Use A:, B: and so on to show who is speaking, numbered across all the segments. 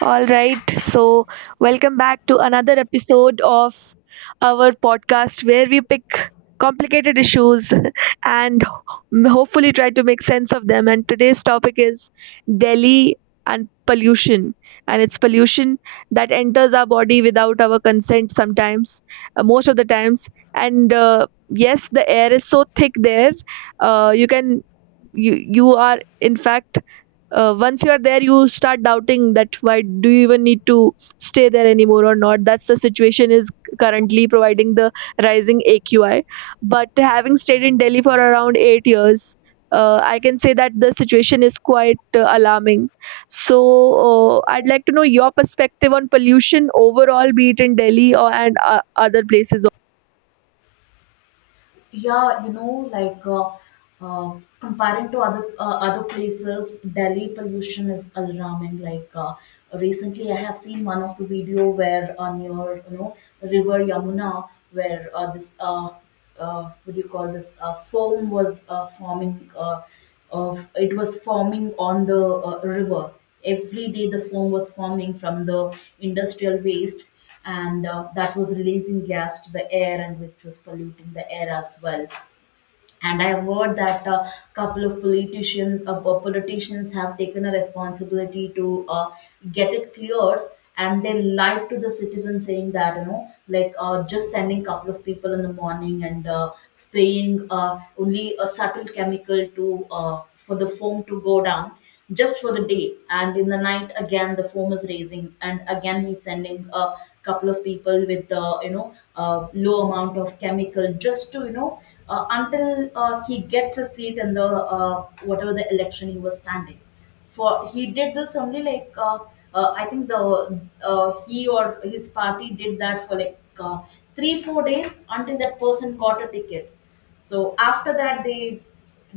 A: All right, so welcome back to another episode of our podcast where we pick complicated issues and hopefully try to make sense of them. And today's topic is Delhi and pollution. And it's pollution that enters our body without our consent sometimes, most of the times. And yes, the air is so thick there. You can you are in fact, once you are there you start doubting that why do you even need to stay there anymore or not, that's the situation is currently providing the rising aqi. But having stayed in Delhi for around 8 years, I can say that the situation is quite alarming. So I'd like to know your perspective on pollution overall, be it in Delhi or, and other places.
B: yeah you know like uh, uh, Comparing to other places, Delhi pollution is alarming. Recently I have seen one of the video where on your river Yamuna where this what do you call this, foam was forming of it was forming on the river. Every day the foam was forming from the industrial waste, and that was releasing gas to the air, and which was polluting the air as well. And I have heard that a couple of politicians politicians have taken a responsibility to get it cleared, and they lied to the citizen saying that just sending couple of people in the morning and spraying only a subtle chemical to for the foam to go down just for the day. And in the night, again, the foam is raising, and again, he's sending a couple of people with the, low amount of chemical just to, until he gets a seat in the whatever the election he was standing for. He did this only like, I think the he or his party did that for 3 4 days until that person got a ticket. So after that, they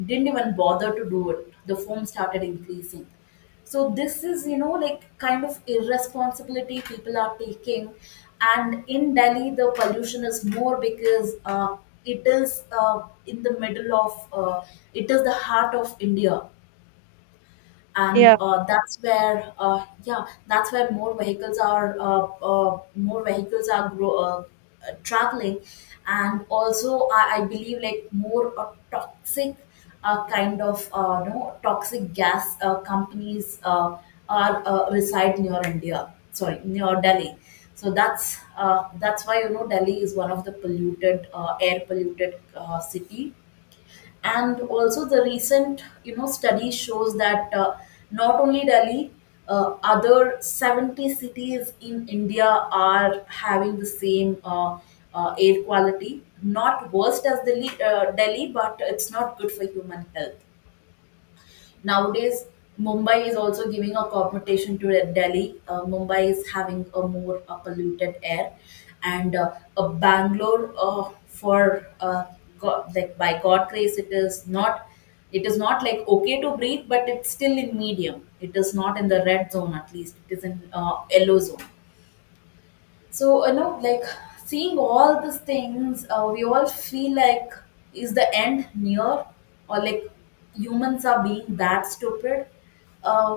B: didn't even bother to do it. The foam started increasing. So this is, you know, like kind of irresponsibility people are taking. And in Delhi, the pollution is more because it is in the middle of, it is the heart of India. And
A: Yeah.
B: that's where that's where more vehicles are traveling. And also I believe like more toxic kind of no toxic gas companies are reside near India sorry near Delhi. So that's why you know Delhi is one of the polluted air polluted city. And also the recent you know study shows that not only Delhi, other 70 cities in India are having the same air quality. Not worst as Delhi, but it's not good for human health. Nowadays, Mumbai is also giving a competition to Delhi. Mumbai is having a more polluted air, and Bangalore, for God, like by God grace, it is not. It is not like okay to breathe, but it's still in medium. It is not in the red zone, at least. It is in yellow zone. So, you know, like seeing all these things, we all feel like, is the end near? Or like humans are being that stupid? Uh,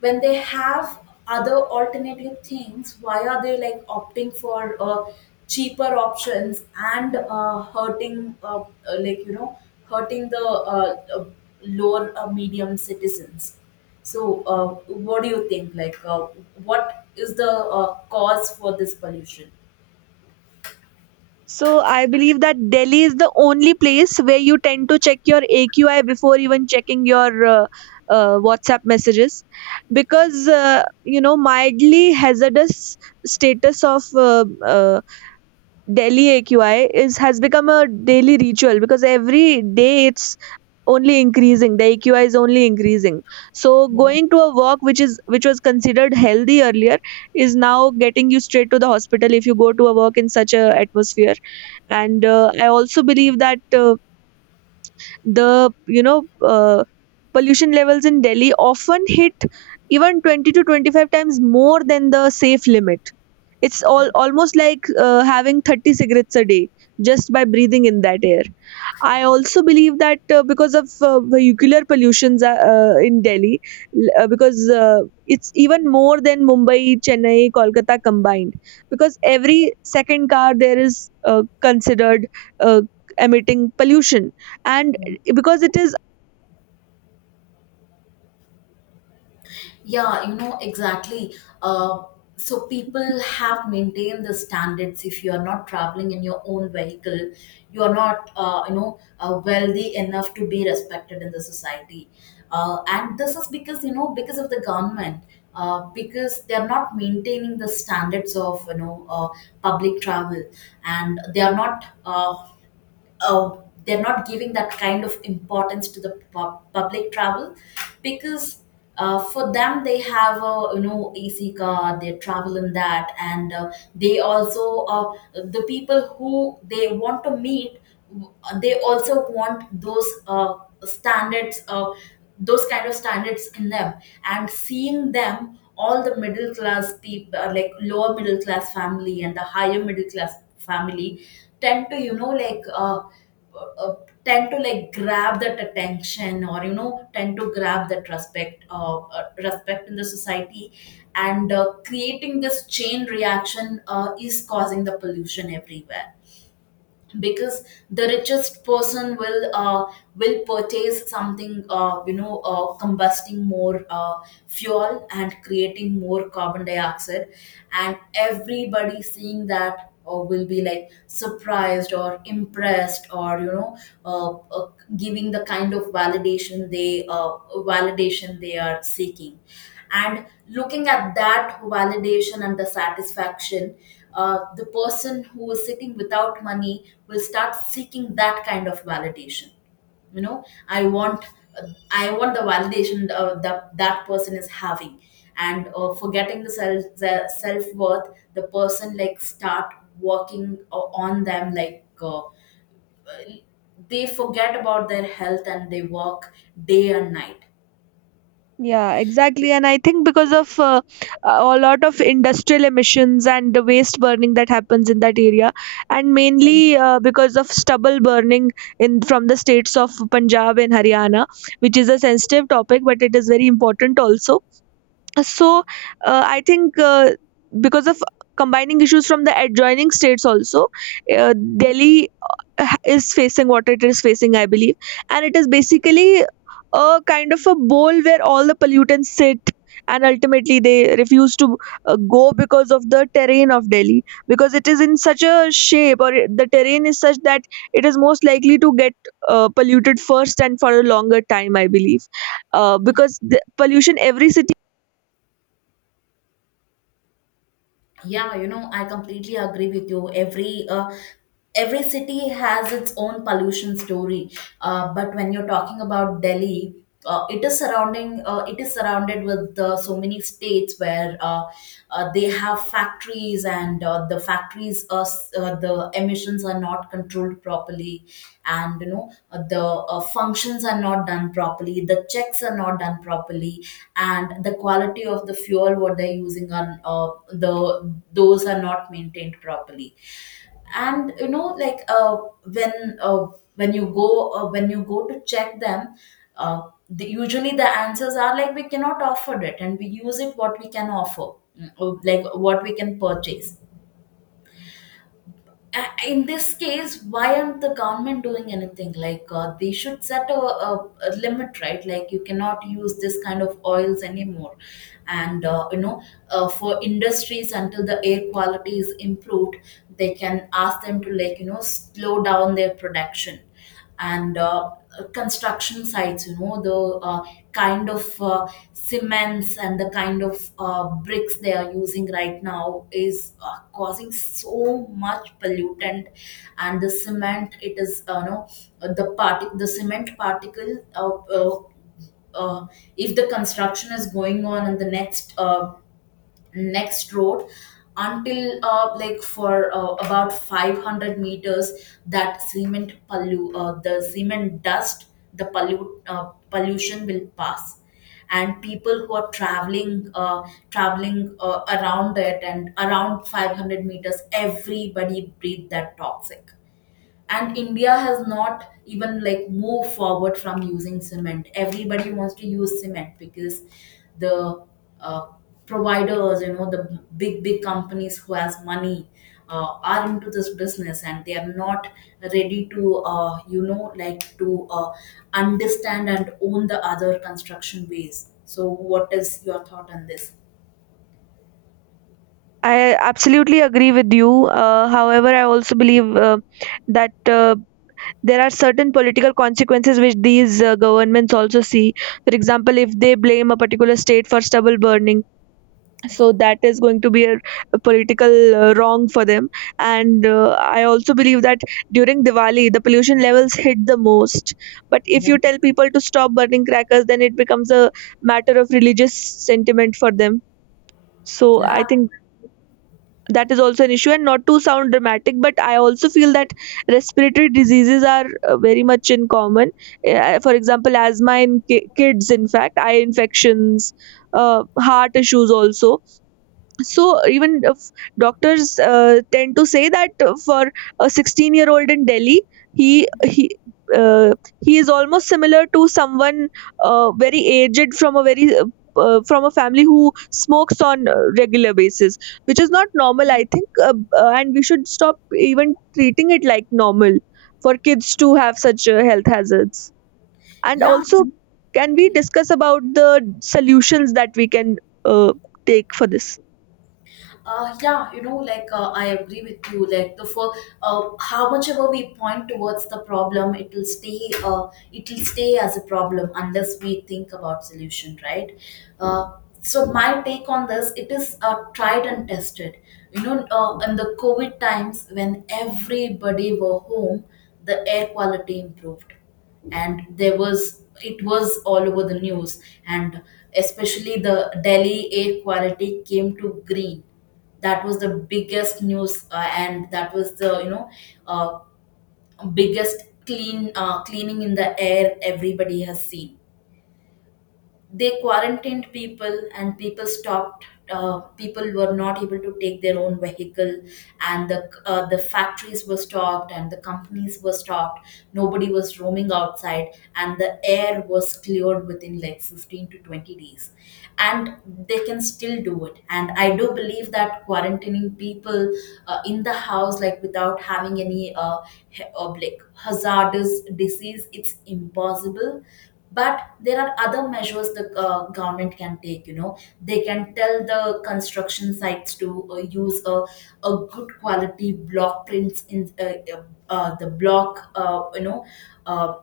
B: when they have other alternative things, why are they like opting for cheaper options and hurting, like, you know, hurting the lower medium citizens? So, what do you think? What is the cause for this pollution?
A: So I believe that Delhi is the only place where you tend to check your AQI before even checking your WhatsApp messages, because you know, mildly hazardous status of Delhi AQI is has become a daily ritual, because every day it's only increasing, the aqi is only increasing. So
B: Yeah.
A: going to a walk, which was considered healthy earlier, is now getting you straight to the hospital if you go to a walk in such a atmosphere. And I also believe that the pollution levels in Delhi often hit even 20 to 25 times more than the safe limit. It's all almost like having 30 cigarettes a day, just by breathing in that air. I also believe that because of vehicular pollutions in Delhi, because it's even more than Mumbai, Chennai, Kolkata combined. Because every second car there is considered uh, emitting pollution, and because it is.
B: Yeah, you know, exactly. Uh, so people have maintained the standards. If you are not traveling in your own vehicle, you are not, wealthy enough to be respected in the society. And this is because, you know, because of the government, because they are not maintaining the standards of, public travel, and they are not uh, they're not giving that kind of importance to the public travel. Because for them they have a you know AC car. They travel in that, and the people who they want to meet, uh, they also want those standards those kind of standards in them. And seeing them all, the middle class people like lower middle class family and the higher middle class family tend to uh, tend to like grab that attention, or you know tend to grab that respect, respect in the society. And creating this chain reaction is causing the pollution everywhere, because the richest person will purchase something, combusting more fuel and creating more carbon dioxide. And everybody seeing that will be like surprised or impressed, or uh, uh, giving the kind of validation they are seeking. And looking at that validation and the satisfaction, the person who is sitting without money will start seeking that kind of validation. You know, I want, uh, I want the validation that that person is having. And forgetting the self-worth, the person like start working on them like they forget about their health and they work day and night.
A: Yeah, exactly. And I think because of a lot of industrial emissions and the waste burning that happens in that area, and mainly because of stubble burning in from the states of Punjab and Haryana, which is a sensitive topic, but it is very important also. So I think because of combining issues from the adjoining states also, uh, Delhi is facing what it is facing, I believe. And it is basically a kind of a bowl where all the pollutants sit, and ultimately they refuse to go because of the terrain of Delhi, because it is in such a shape, or the terrain is such that it is most likely to get polluted first and for a longer time, I believe. Because the pollution every city.
B: Yeah, you know, I completely agree with you. Every city has its own pollution story. But when you're talking about Delhi, it is surrounded with so many states where they have factories, and the emissions are not controlled properly. And you know the functions are not done properly, the checks are not done properly, and the quality of the fuel what they're using on the, those are not maintained properly. And you know like when uh, when you go to check them, uh, the, usually the answers are like, we cannot offer it and we use it what we can offer. Mm, like what we can purchase. In this case, why aren't the government doing anything? Like they should set a limit, right? Like you cannot use this kind of oils anymore, and for industries, until the air quality is improved, they can ask them to like you know slow down their production. And construction sites, you know, the uh, kind of uh, cements and the kind of bricks they are using right now is causing so much pollutant. And the cement, it is you know, the cement particle, uh, uh, if the construction is going on in the next road, until like for about 500 meters, that the cement dust, the pollute pollution will pass. And people who are traveling around it and around 500 meters everybody breathe that toxic. And India has not even like moved forward from using cement. Everybody wants to use cement because the uh, providers, you know, the big big companies who has money are into this business, and they are not ready to you know like to understand and own the other construction ways. So what is your thought on this?
A: I absolutely agree with you. However, I also believe that there are certain political consequences which these governments also see. For example, if they blame a particular state for stubble burning,
B: Yeah,
A: so that is going to be a political wrong for them. And I also believe that during Diwali, the pollution levels hit the most. But if
B: yeah,
A: you tell people to stop burning crackers, then it becomes a matter of religious sentiment for them. So I
B: yeah,
A: think that is also an issue, and not to sound dramatic, but I also feel that respiratory diseases are very much in common. For example, asthma in kids, in fact eye infections, uh, heart issues also. So even if doctors tend to say that for a 16-year-old in Delhi, he he. Uh, he is almost similar to someone very aged from a very from a family who smokes on regular basis, which is not normal, I think. And we should stop even treating it like normal for kids to have such health hazards. And
B: yeah.
A: also, can we discuss about the solutions that we can uh, take for this?
B: Yeah, you know, like I agree with you. Like the for How much ever we point towards the problem, it will stay. It will stay as a problem unless we think about solution, right? Uh, so my take on this, it is tried and tested. You know, in the COVID times when everybody were home, the air quality improved, and there was it was all over the news. And especially the Delhi air quality came to green. That was the biggest news, and that was the uh, biggest cleaning in the air everybody has seen. They quarantined people and people stopped, people were not able to take their own vehicle. And the factories were stopped and the companies were stopped. Nobody was roaming outside, and the air was cleared within like 15 to 20 days. And they can still do it, and I do believe that quarantining people in the house like without having any like hazardous disease, it's impossible. But there are other measures the government can take. You know, they can tell the construction sites to use a good quality block prints in uh, the block you know uh,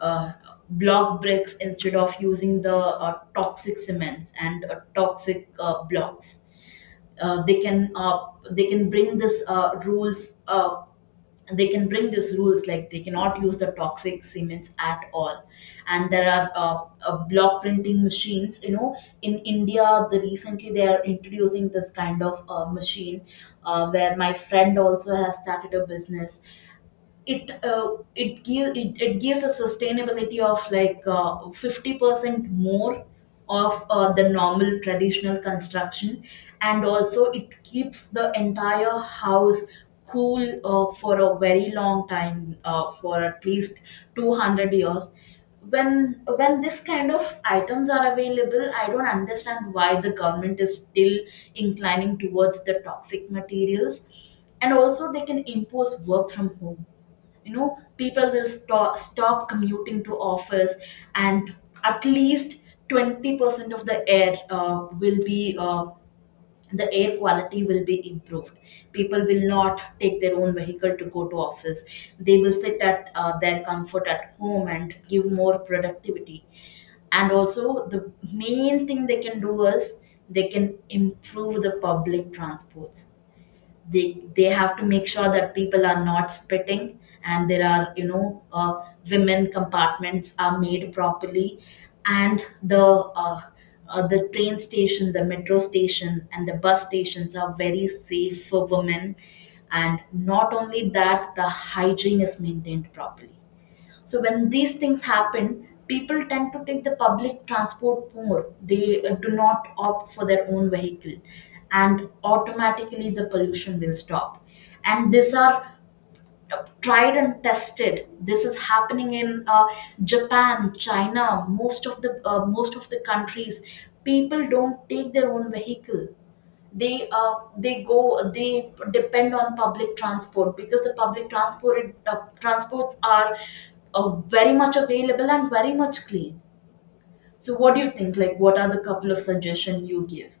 B: uh, block bricks instead of using the toxic cements and toxic blocks. uh, they can uh, they can bring this rules they can bring these rules, like they cannot use the toxic cements at all. And there are block printing machines, you know, in India, the recently they are introducing this kind of machine, where my friend also has started a business. It it gives a sustainability of 50% more of the normal traditional construction. And also it keeps the entire house cool for a very long time, for at least 200 years. When this kind of items are available, I don't understand why the government is still inclining towards the toxic materials. And also they can impose work from Home. You know, people will stop commuting to office, and at least 20% of the air will be the air quality will be improved. People will not take their own vehicle to go to office. They will sit at their comfort at home and give more productivity. And also the main thing they can do is they can improve the public transports. They have to make sure that people are not spitting, and there are women compartments are made properly, and the train station, the metro station and the bus stations are very safe for women. And not only that, the hygiene is maintained properly. So when these things happen, people tend to take the public transport more. They do not opt for their own vehicle, and automatically the pollution will stop. And these are tried and tested. This is happening in Japan, China, most of the countries people don't take their own vehicle. They uh, they go they depend on public transport because the public transports are uh, very much available and very much clean. So what do you think, like what are the couple of suggestions you give?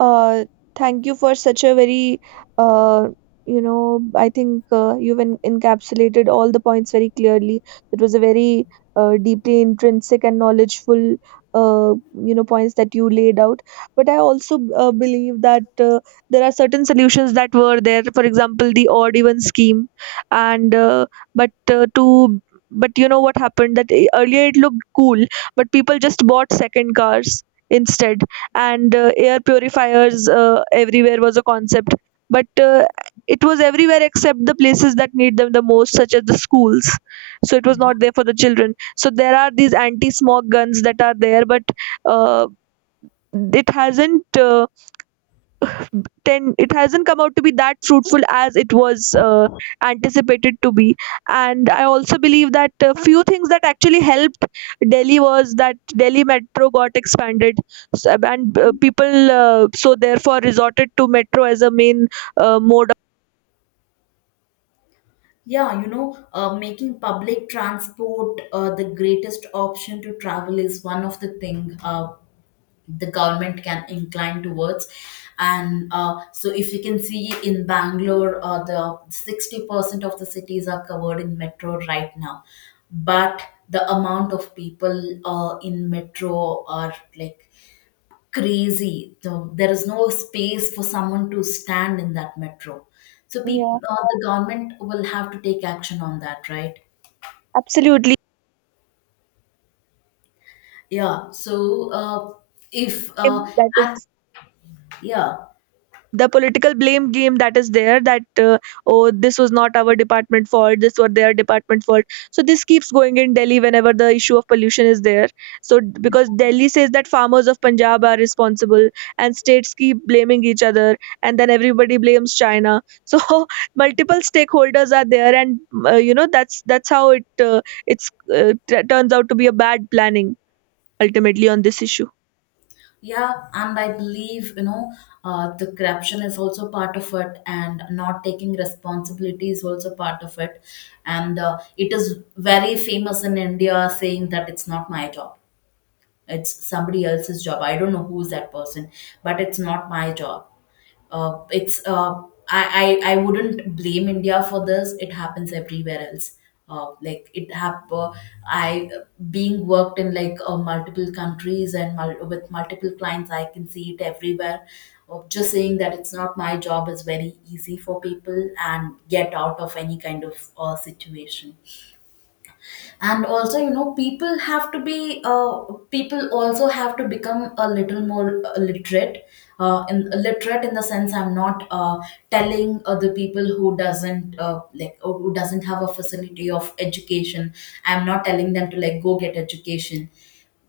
A: Uh, Thank you for such a very, uh, you know, I think you've encapsulated all the points very clearly. It was a very deeply intrinsic and knowledgeful, you know, points that you laid out. But I also believe that there are certain solutions that were there. For example, the odd even scheme, and but to but you know what happened, that earlier it looked cool, but people just bought second cars instead. And air purifiers everywhere was a concept, but it was everywhere except the places that need them the most, such as the schools. So it was not there for the children. So there are these anti smog guns that are there, but uh, it hasn't uh, it hasn't come out to be that fruitful as it was anticipated to be. And I also believe that a few things that actually helped Delhi was that Delhi metro got expanded. And people so therefore resorted to metro as a main mode of.
B: Yeah, you know, making public transport the greatest option to travel is one of the thing the government can incline towards. And so, if you can see in Bangalore, the 60% of the cities are covered in metro right now, but the amount of people in metro are like crazy. There is no space for someone to stand in that metro. So
A: Yeah,
B: people, the government will have to take action on that, right?
A: absolutely,
B: Yeah. So if
A: that
B: and
A: is
B: yeah,
A: the political blame game that is there, that oh, this was not our department fault, this was their department fault. So this keeps going in Delhi whenever the issue of pollution is there. Because Delhi says that farmers of Punjab are responsible, and states keep blaming each other, and then everybody blames China, so multiple stakeholders are there. And you know, that's how it it's turns out to be a bad planning ultimately on this issue.
B: yeah, and I believe, you know, the corruption is also part of it, and not taking responsibility is also part of it, and it is very famous in India saying that it's not my job. It's somebody else's job. I don't know who's that person, but it's not my job. It's I wouldn't blame India for this. It happens everywhere else. Uh, like it hap- uh, I being worked in like multiple countries and with multiple clients, I can see it everywhere. Just saying that it's not my job is very easy for people and get out of any kind of situation. And also, you know, people also have to become a little more literate. In literate in the sense, I'm not telling other people who doesn't like or who doesn't have a facility of education. I'm not telling them to like go get education.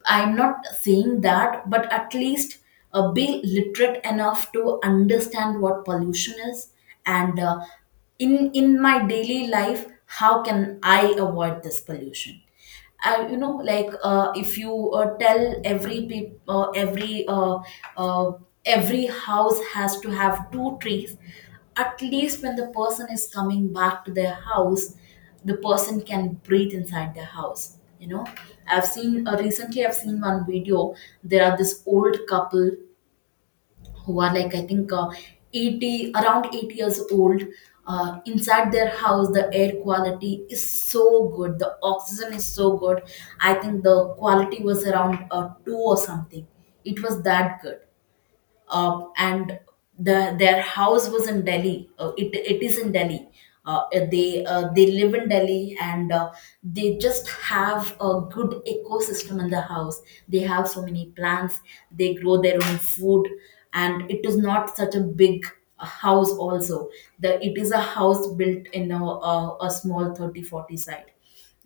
B: I'm not saying that, but at least be literate enough to understand what pollution is, and in my daily life how can I avoid this pollution. You know, like if you tell every peop uh, every house has to have two trees, at least when the person is coming back to their house, the person can breathe inside their house, you know. I've seen Recently, I've seen one video. There are this old couple who are like I think uh, 80 around 80 years old. Inside their house, the air quality is so good, the oxygen is so good. I think the quality was around 2 or something. It was that good. And their house was in Delhi. It is in Delhi. Uh, they live in Delhi, and they just have a good ecosystem in the house. They have so many plants. They grow their own food, and it is not such a big house. Also, the it is a house built in a small thirty forty 40 site,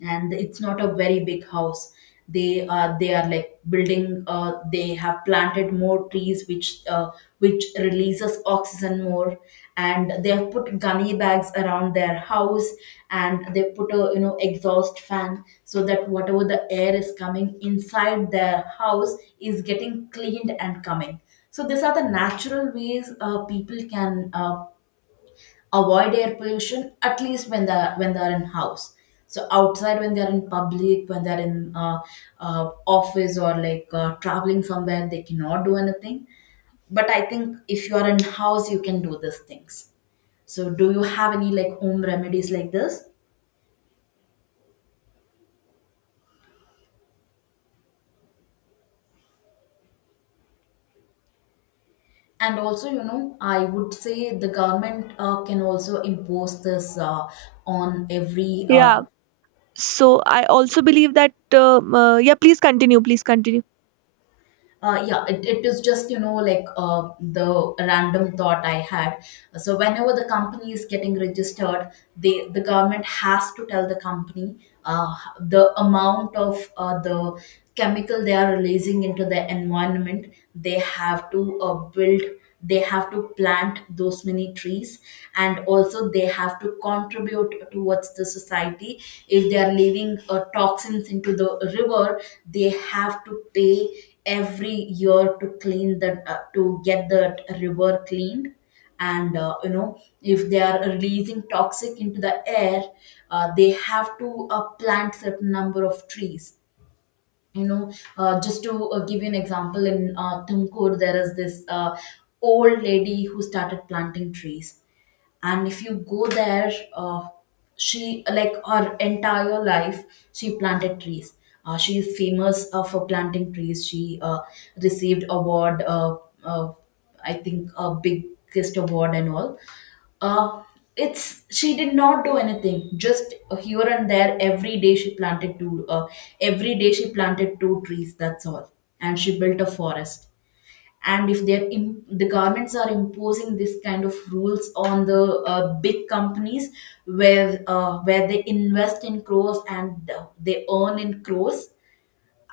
B: and it's not a very big house. They are like building they have planted more trees which releases oxygen more. And they have put gunny bags around their house, and they put a, you know, exhaust fan so that whatever the air is coming inside their house is getting cleaned and coming. So these are the natural ways people can avoid air pollution, at least when they're in house. So outside, when they're in public, when they're in office, or like traveling somewhere, they cannot do anything. But I think if you are in house, you can do these things. So do you have any like home remedies like this? And also, you know, I would say the government can also impose this on every
A: Yeah. So I also believe that yeah, please continue.
B: Yeah, it is just, you know, like the random thought I had. So, whenever the company is getting registered, the government has to tell the company uh, the amount of the chemical they are releasing into the environment. They have to uh, build they have to plant those many trees, and also they have to contribute towards the society. If they are leaving toxins into the river, they have to pay every year to clean the to get the river cleaned. And you know, if they are releasing toxic into the air, they have to plant certain number of trees, you know. Just to give you an example, in Tumkur, there is this old lady who started planting trees. And if you go there, she like her entire life she planted trees. She is famous for planting trees. She Received award. Uh, I think a biggest award and all. uh, it's she did not do anything. Just here and there every day she planted two trees, that's all. And she built a forest. And if the governments are imposing this kind of rules on the big companies where they invest in crores and they earn in crores,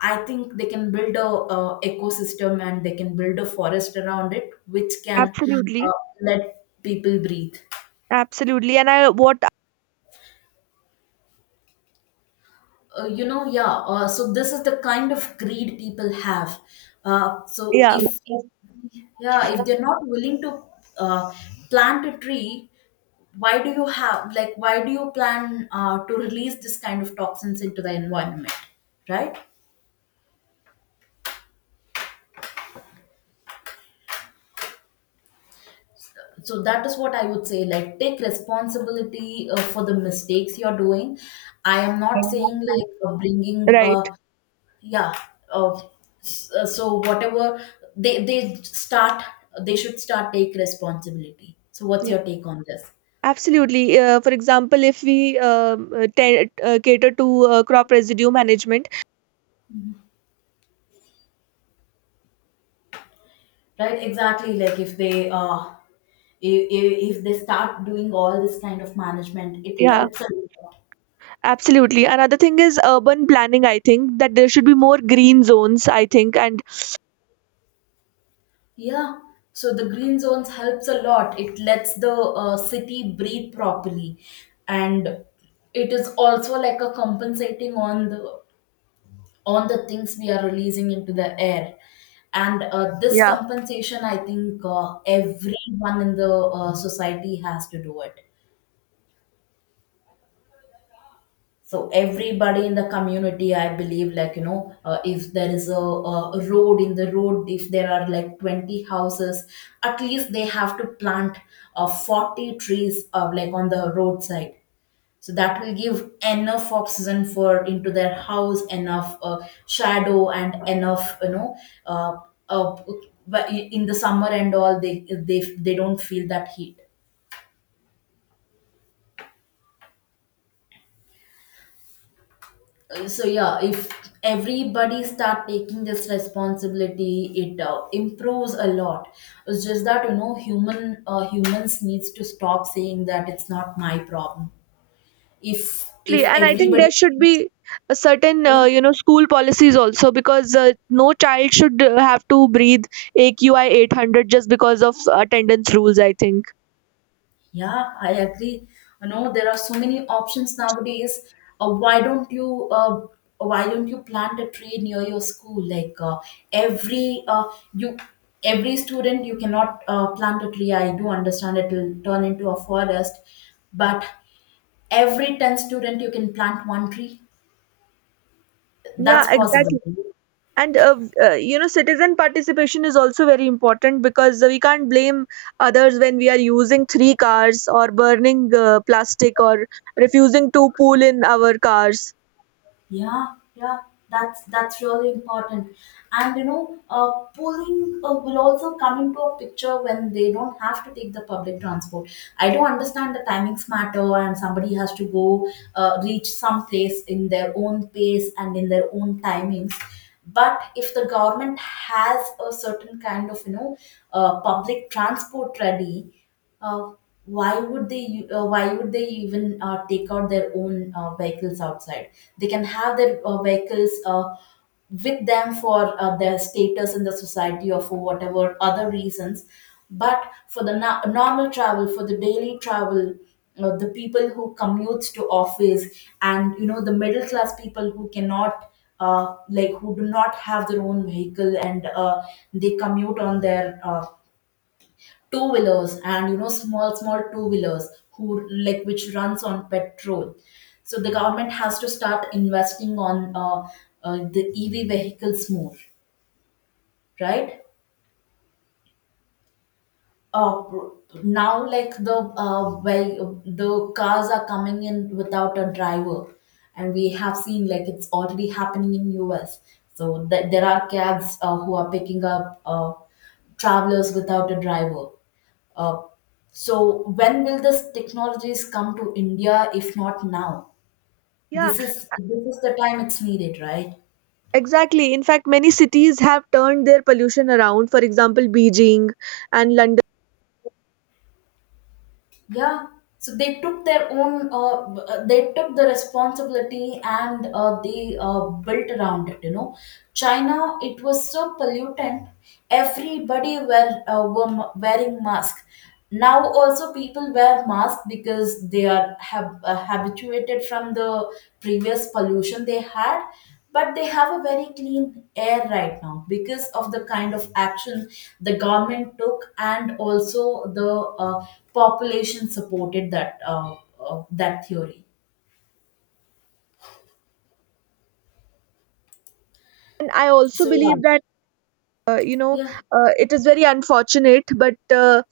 B: I think they can build a ecosystem and they can build a forest around it which can uh,
A: Absolutely,
B: let people breathe.
A: absolutely. And I what.
B: You know, so this is the kind of greed people have. uh, so
A: Yeah,
B: if yeah if they're not willing to uh, plant a tree, why do you have, like why do you plan to release this kind of toxins into the environment, right? So that is what I would say, like take responsibility for the mistakes you're doing. I am not saying like bringing a
A: right,
B: yeah. uh, so whatever they start, they should start take responsibility. So what's
A: yeah,
B: your take on this?
A: absolutely. For example, if we cater to crop residue management.
B: Right, exactly, like if they if if they start doing all this kind of management, it
A: Yeah,
B: helps a lot.
A: absolutely. Another thing is urban planning. I think that there should be more green zones, I think. And
B: Yeah, so the green zones helps a lot. It lets the city breathe properly. And it is also like a compensating on the things we are releasing into the air. And this compensation, I think everyone in the society has to do it. So everybody in the community, I believe, like you know, if there is a road, in the road if there are like 20 houses, at least they have to plant 40 trees like on the roadside. So that will give enough oxygen for into their house, enough shadow and enough, you know, uh, uh, but in the summer and all, they don't feel that heat. So yeah, if everybody start taking this responsibility, it improves a lot. It's just that, you know, humans needs to stop saying that it's not my problem. If
A: exactly,
B: if
A: and I think
B: everybody
A: there should be a certain
B: Yeah.
A: you know, school policies also, because no child should have to breathe AQI 800 just because of attendance rules, I think.
B: Yeah, I agree. You know, there are so many options nowadays. Uh, why don't you uh, why don't you plant a tree near your school? Like every uh, you every student you cannot plant a tree. I do understand it will turn into a forest, but every 10 student you can plant one tree.
A: Yeah,
B: That's possible.
A: exactly. And you know, citizen participation is also very important, because we can't blame others when we are using three cars or burning plastic or refusing to pool in our cars.
B: Yeah, that's really important. And you know, pulling will also come into a picture when they don't have to take the public transport. I do understand the timings matter, and somebody has to go reach some place in their own pace and in their own timings. But if the government has a certain kind of, you know, public transport ready. Uh, why would they even take out their own vehicles outside? They can have their vehicles with them for their status in the society or for whatever other reasons. But for the normal travel, for the daily travel, the people who commutes to office and, you know, the middle class people who cannot like who do not have their own vehicle and they commute on their two wheelers, and you know, small two wheelers who like which runs on petrol. So the government has to start investing on the ev vehicles more, right? uh, now like the well The cars are coming in without a driver. And we have seen like it's already happening in US. So there are cabs who are picking up travelers without a driver. Uh, so when will this technologies come to India if not now?
A: Yeah,
B: This is, this is the time it's needed, right?
A: exactly. In fact, many cities have turned their pollution around. For example, Beijing and London.
B: Yeah. So they took their own, they took the responsibility and they built around it. You know, China, it was so pollutant. Everybody were, wearing mask. Now also people wear mask because they are have habituated from the previous pollution they had, but they have a very clean air right now because of the kind of action the government took, and also the uh, population supported that that theory.
A: And I also
B: So
A: believe that you know,
B: yeah
A: it is very unfortunate, but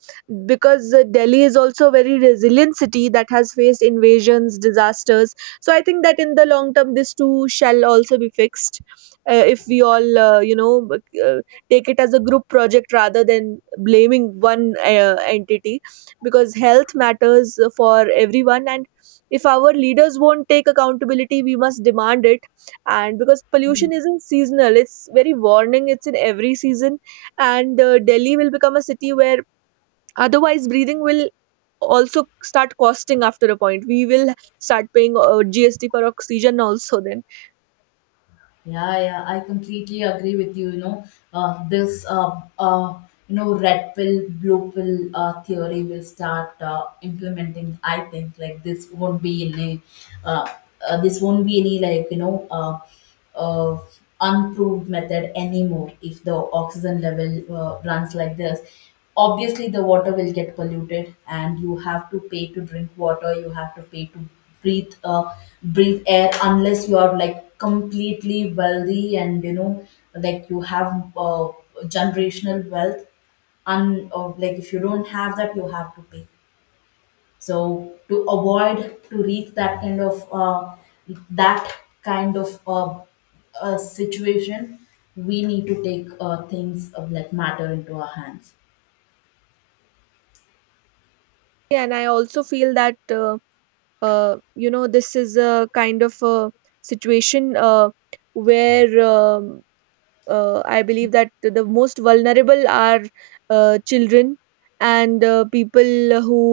A: because Delhi is also a very resilient city that has faced invasions, disasters. So I think that in the long term, this too shall also be fixed, if we all you know, take it as a group project rather than blaming one entity, because health matters for everyone. And if our leaders won't take accountability, we must demand it. And because pollution isn't seasonal, it's very warning, it's in every season. And Delhi will become a city where otherwise breathing will also start costing. After a point we will start paying gst for oxygen also then.
B: yeah Yeah, I completely agree with you. You know, this uh, you know, red pill, blue pill theory will start implementing. I think like this won't be any, uh, this won't be any, like, you know, uh, unproved method anymore. If the oxygen level runs like this, obviously the water will get polluted, and you have to pay to drink water. You have to pay to breathe uh, breathe air, unless you are like completely wealthy, and you know, like you have uh, generational wealth. Un Or like if you don't have that, you have to pay. So to avoid to reach that kind of situation, we need to take things of, like, matter into our hands.
A: Yeah, and I also feel that you know, this is a kind of a situation where I believe that the most vulnerable are children, and people who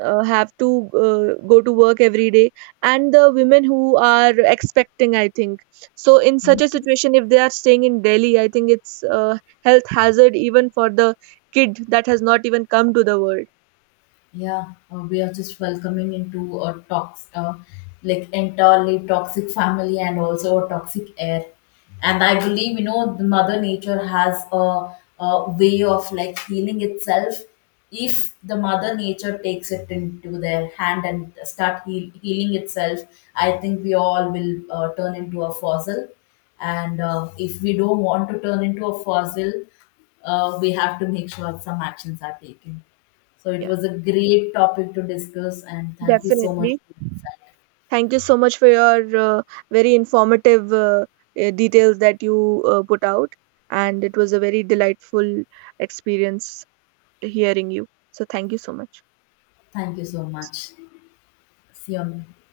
A: have to go to work every day, and the women who are expecting, I think. So, in such a situation, if they are staying in Delhi, I think it's a health hazard even for the kid that has not even come to the world.
B: Yeah, we are just welcoming into a like entirely toxic family, and also a toxic air. And I believe, you know, the mother nature has a way of like healing itself. If the mother nature takes it into their hand and start healing itself, I think we all will turn into a fossil. And if we don't want to turn into a fossil, we have to make sure some actions are taken. So it
A: Yeah,
B: was a great topic to discuss, and thank you so much.
A: definitely. Thank you so much for your very informative details that you put out. And it was a very delightful experience hearing you. So, thank you so much.
B: Thank you so much. See you.